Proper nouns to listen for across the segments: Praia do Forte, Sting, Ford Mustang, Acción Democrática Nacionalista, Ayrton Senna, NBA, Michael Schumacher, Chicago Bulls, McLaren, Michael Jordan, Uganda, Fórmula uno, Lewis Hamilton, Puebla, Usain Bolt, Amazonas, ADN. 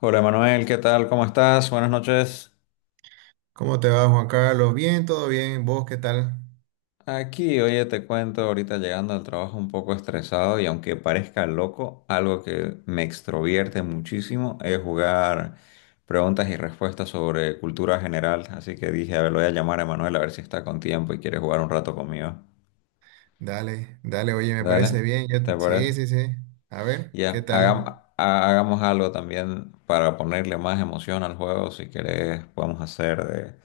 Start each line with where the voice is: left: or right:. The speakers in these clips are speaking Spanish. left: Hola Manuel, ¿qué tal? ¿Cómo estás? Buenas noches.
right: ¿Cómo te va, Juan Carlos? Bien, todo bien. ¿Vos qué tal?
left: Aquí, oye, te cuento, ahorita llegando al trabajo un poco estresado y aunque parezca loco, algo que me extrovierte muchísimo es jugar preguntas y respuestas sobre cultura general. Así que dije, a ver, lo voy a llamar a Manuel a ver si está con tiempo y quiere jugar un rato conmigo.
right: Dale, dale, oye, me
left: Dale,
right: parece bien.
left: ¿te parece?
right: Sí, sí, sí. A ver, ¿qué
left: Ya, hagam-
right: tal?
left: ha- hagamos algo también para ponerle más emoción al juego. Si querés, podemos hacer de...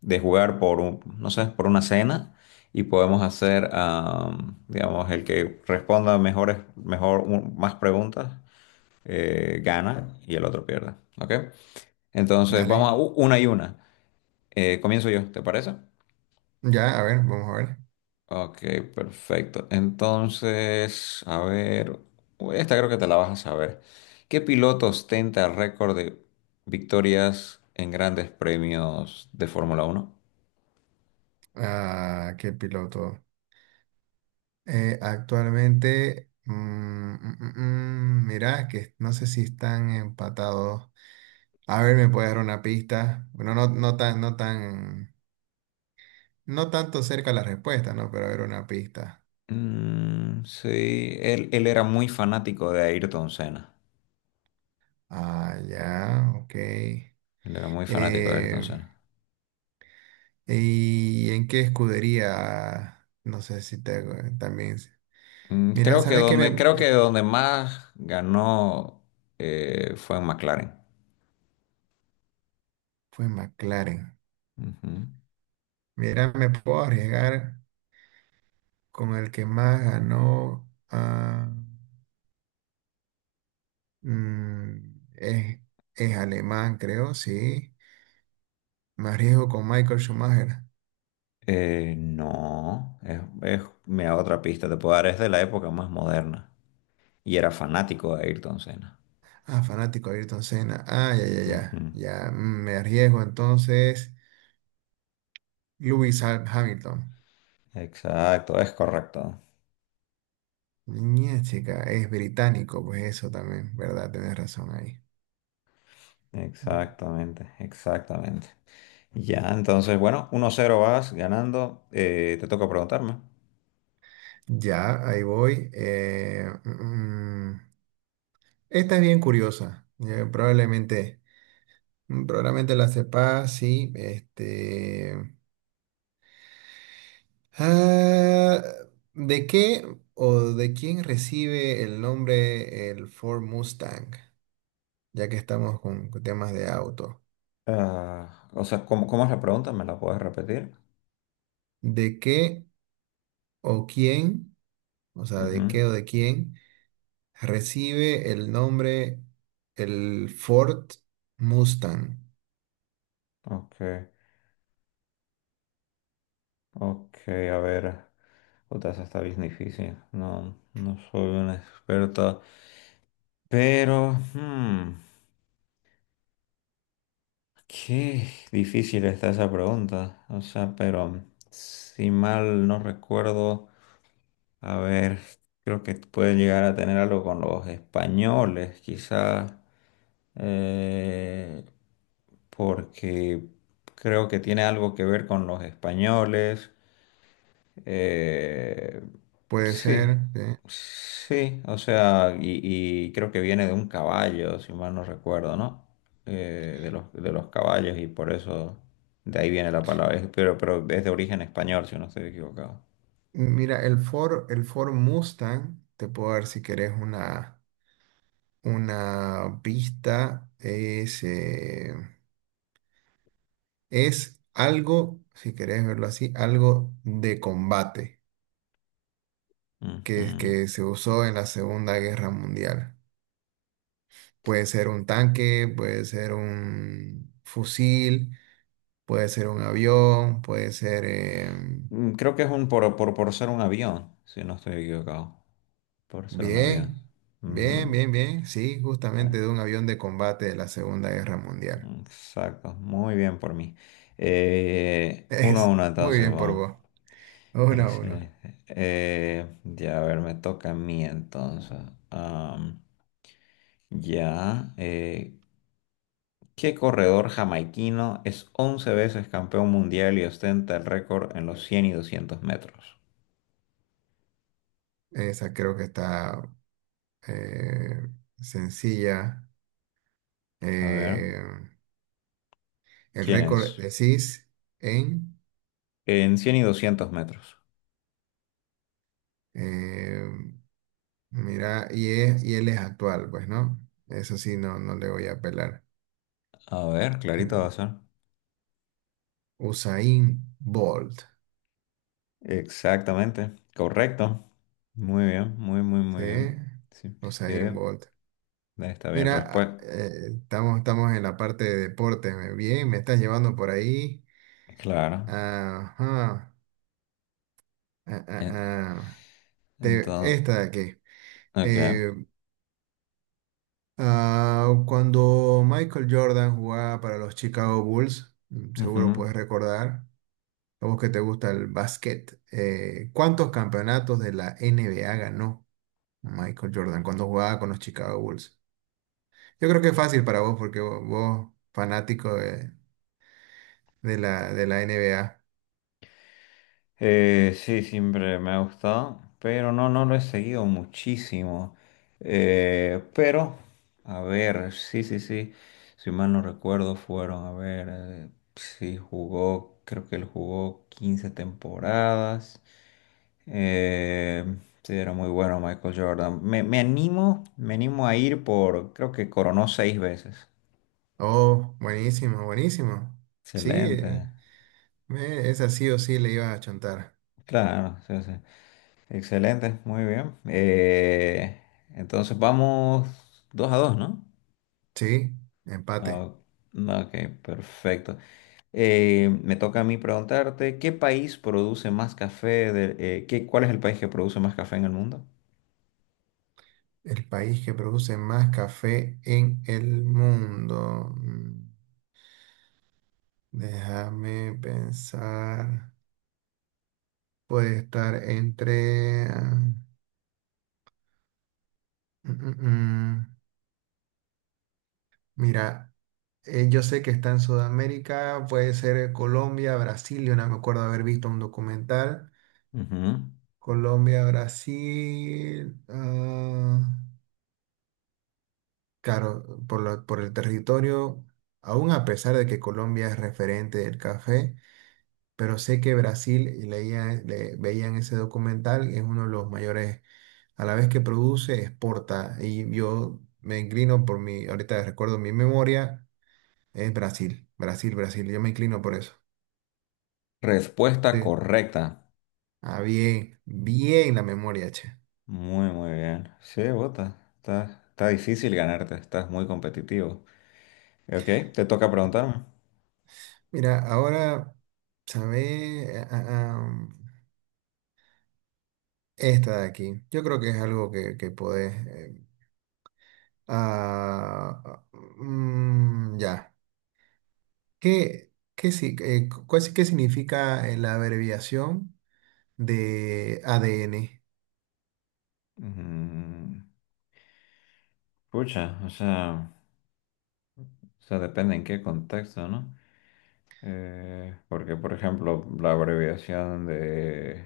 left: de jugar por un, no sé, por una cena y podemos hacer, digamos, el que responda más preguntas gana y el otro pierde, ¿ok? Entonces
right: Dale.
left: vamos a una y una. Comienzo yo, ¿te parece?
right: Ya, a ver, vamos a ver.
left: Ok, perfecto. Entonces, a ver, uy, esta creo que te la vas a saber. ¿Qué piloto ostenta récord de victorias en grandes premios de Fórmula 1?
right: Ah, qué piloto. Actualmente, mirá, que no sé si están empatados. A ver, ¿me puede dar una pista? Bueno, no, no tanto cerca la respuesta, ¿no? Pero a ver, una pista.
left: Mm, sí, él era muy fanático de Ayrton Senna.
right: Ah, ya, ok.
left: Él era muy fanático de
right: Eh,
left: Ayrton Senna.
right: ¿Y en qué escudería? No sé si te, también.
left: Mm,
right: Mira,
left: creo que
right: ¿sabes qué me
left: donde, creo que donde más ganó fue en McLaren.
right: fue McLaren?
left: Ujú.
right: Mira, me puedo arriesgar con el que más ganó. Mm, es, es alemán, creo, sí. Me arriesgo con Michael Schumacher.
left: No, mira, otra pista te puedo dar, es de la época más moderna. Y era fanático de Ayrton Senna.
right: Ah, fanático de Ayrton Senna. Ah, ya, ya,
left: Ujú.
right: ya. Ya, me arriesgo entonces. Lewis Hamilton.
left: Exacto, es correcto.
right: Niña, chica, es británico, pues eso también, ¿verdad? Tienes razón ahí.
left: Exactamente, exactamente. Ya, entonces, bueno, 1-0 vas ganando. Te toca preguntarme.
right: Ya, ahí voy. Esta es bien curiosa. Probablemente la sepas, sí. Ah, ¿De qué o de quién recibe el nombre el Ford Mustang? Ya que estamos con temas de auto.
left: Ah, o sea, ¿cómo es la pregunta? ¿Me la puedes repetir?
right: ¿De qué o quién, o sea, de
left: Ujú,
right: qué o de quién recibe el nombre el Ford Mustang?
left: ok, ok, a ver. Puta, esa está bien difícil. No, no soy una experta. Pero, qué difícil está esa pregunta. O sea, pero si mal no recuerdo. A ver, creo que puede llegar a tener algo con los españoles, quizás, eh, porque creo que tiene algo que ver con los españoles. Eh,
right: Puede
left: sí,
right: ser. ¿Sí?
left: sí, o sea, y creo que viene de un caballo, si mal no recuerdo, ¿no? De los caballos y por eso de ahí viene la palabra, pero es de origen español, si no estoy equivocado.
right: Mira, el Ford Mustang, te puedo dar si querés una pista, es algo, si querés verlo así, algo de combate
left: Ujú.
right: que se usó en la Segunda Guerra Mundial. Puede ser un tanque, puede ser un fusil, puede ser un avión,
left: Creo que es por ser un avión, si no estoy equivocado. Por ser un avión.
right: bien,
left: Ujú.
right: bien, bien, bien, sí,
left: Eh,
right: justamente de un avión de combate de la Segunda Guerra Mundial.
left: Exacto, muy bien por mí. Uno a
right: Es
left: uno
right: muy
left: entonces,
right: bien por
left: vamos.
right: vos. Uno a uno.
left: Excelente. Ya, a ver, me toca a mí entonces. Am, ya, ¿qué corredor jamaiquino es 11 veces campeón mundial y ostenta el récord en los 100 y 200 metros?
right: Esa creo que está eh, sencilla.
left: A ver,
right: Eh, el
left: ¿quién
right: récord
left: es?
right: decís en.
left: En 100 y 200 metros.
right: eh, Mira, y él es actual, pues, ¿no? Eso sí, no, no le voy a apelar.
left: A ver, clarito va a ser.
right: Usain Bolt.
left: Exactamente. Correcto. Muy bien, muy, muy, muy
right: ¿Sí?
left: bien. Sí, sí,
right: Usain Bolt.
left: está bien
right: Mira,
left: respuesta.
right: estamos en la parte de deporte. Bien, me estás llevando por ahí.
left: Claro.
right: Ajá. Ah, ah,
left: En-
right: ah.
left: Entonces,
right: Esta de aquí.
left: ok.
right: Eh, Cuando Michael Jordan jugaba para los Chicago Bulls, seguro
left: Ujú.
right: puedes recordar, a vos que te gusta el básquet, ¿cuántos campeonatos de la NBA ganó Michael Jordan cuando jugaba con los Chicago Bulls? Yo creo que es fácil para vos porque vos, fanático de la NBA.
left: Sí, siempre me ha gustado, pero no lo he seguido muchísimo. Pero, a ver, sí, sí, sí, si mal no recuerdo, fueron, a ver, sí, jugó, creo que él jugó 15 temporadas. Eh, sí, era muy bueno Michael Jordan. Me animo, me animo, a ir por, creo que coronó seis veces.
right: Oh, buenísimo, buenísimo. Sí,
left: Excelente,
right: esa sí o sí le iba a chontar.
left: claro, sí, sí. Excelente, muy bien. Entonces vamos 2-2, ¿no?
right: Sí, empate.
left: No, no, ok, perfecto. Me toca a mí preguntarte, ¿qué país produce más café? ¿Cuál es el país que produce más café en el mundo?
right: El país que produce más café en el mundo. Déjame pensar. Puede estar entre. Mm, mm, mm. Mira, yo sé que está en Sudamérica, puede ser Colombia, Brasil. Yo no me acuerdo haber visto un documental.
left: Ujú.
right: Colombia, Brasil. Claro, por el territorio, aún a pesar de que Colombia es referente del café. Pero sé que Brasil, y veía en ese documental, es uno de los mayores, a la vez que produce, exporta. Y yo me inclino por mi, ahorita recuerdo mi memoria, es Brasil, Brasil, Brasil. Yo me inclino por eso.
left: Respuesta
right: Sí.
left: correcta.
right: Ah, bien, bien la memoria, che.
left: Muy, muy bien. Sí, bota. Está difícil ganarte, estás muy competitivo. Ok, te toca preguntarme.
right: Mira, ahora, ¿sabes? Esta de aquí. Yo creo que es algo que podés. Ah, ah, ya. ¿Qué, qué, si- cu- cuál- si, qué significa la abreviación de ADN?
left: Mm, Pucha, o sea, depende en qué contexto, ¿no? Porque, por ejemplo, la abreviación de,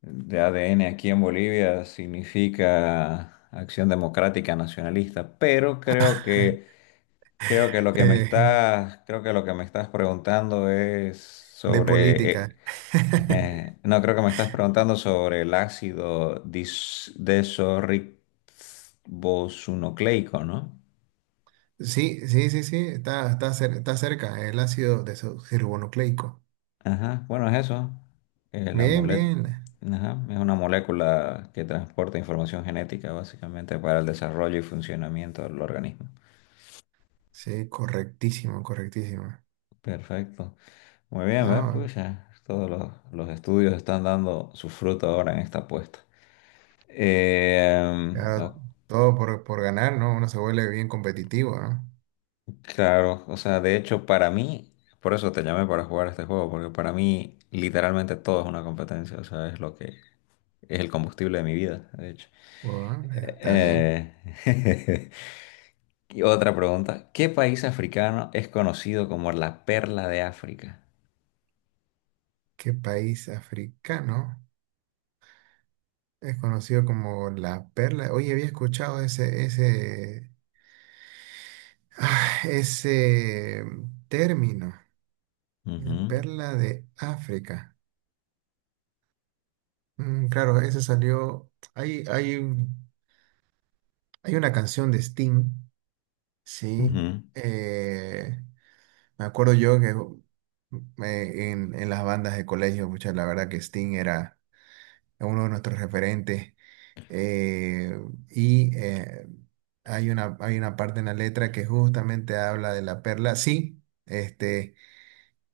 left: de ADN aquí en Bolivia significa Acción Democrática Nacionalista, pero
right: Eh,
left: creo que lo que me estás preguntando es
right: de
left: sobre, eh,
right: política.
left: eh, No, creo que me estás preguntando sobre el ácido desorribonucleico, ¿no?
right: Sí, sí, sí, sí, está cerca, el ácido desoxirribonucleico.
left: Ajá, bueno, es eso. Eh, la
right: Bien,
left: mole-
right: bien.
left: ajá, es una molécula que transporta información genética básicamente para el desarrollo y funcionamiento del organismo.
right: Sí, correctísimo, correctísimo.
left: Perfecto. Muy bien, ¿ves?
right: Ah,
left: Pues ya todos los estudios están dando su fruto ahora en esta apuesta. Eh,
right: ya
left: o-
right: todo por ganar, ¿no? Uno se vuelve bien competitivo, ¿no?
left: claro, o sea, de hecho, para mí, por eso te llamé para jugar este juego, porque para mí literalmente todo es una competencia, o sea, es lo que es el combustible de mi vida, de hecho.
right: Bueno, está bien.
left: Eh, Y otra pregunta, ¿qué país africano es conocido como la perla de África?
right: ¿Qué país africano? Es conocido como la perla. Oye, había escuchado ese término,
left: Ujú,
right: perla de África. Claro, ese salió. Hay una canción de Sting, sí.
left: ujú.
right: eh, Me acuerdo yo que en las bandas de colegio, pucha, la verdad que Sting era uno de nuestros referentes. eh, y hay una parte en la letra que justamente habla de la perla. Sí,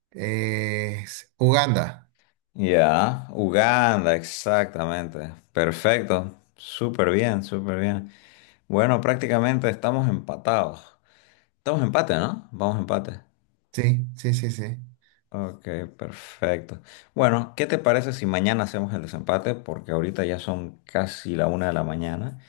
right: es Uganda.
left: Ya, Uganda, exactamente. Perfecto, súper bien, súper bien. Bueno, prácticamente estamos empatados. Estamos empate, ¿no? Vamos empate.
right: Sí, sí, sí, sí.
left: Ok, perfecto. Bueno, ¿qué te parece si mañana hacemos el desempate? Porque ahorita ya son casi la 1 de la mañana.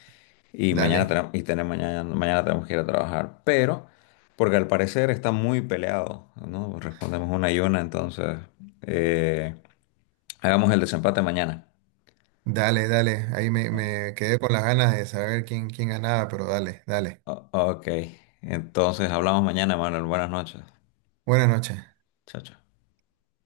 left: Y mañana
right: Dale,
left: tenemos, y tenemos mañana, mañana tenemos que ir a trabajar. Pero, porque al parecer está muy peleado, ¿no? Respondemos una y una, entonces eh, hagamos el desempate mañana.
right: dale, dale. Ahí me quedé con las ganas de saber quién ganaba, pero dale, dale.
left: Ok, entonces hablamos mañana, Manuel. Buenas noches.
right: Buenas noches.
left: Chao, chao.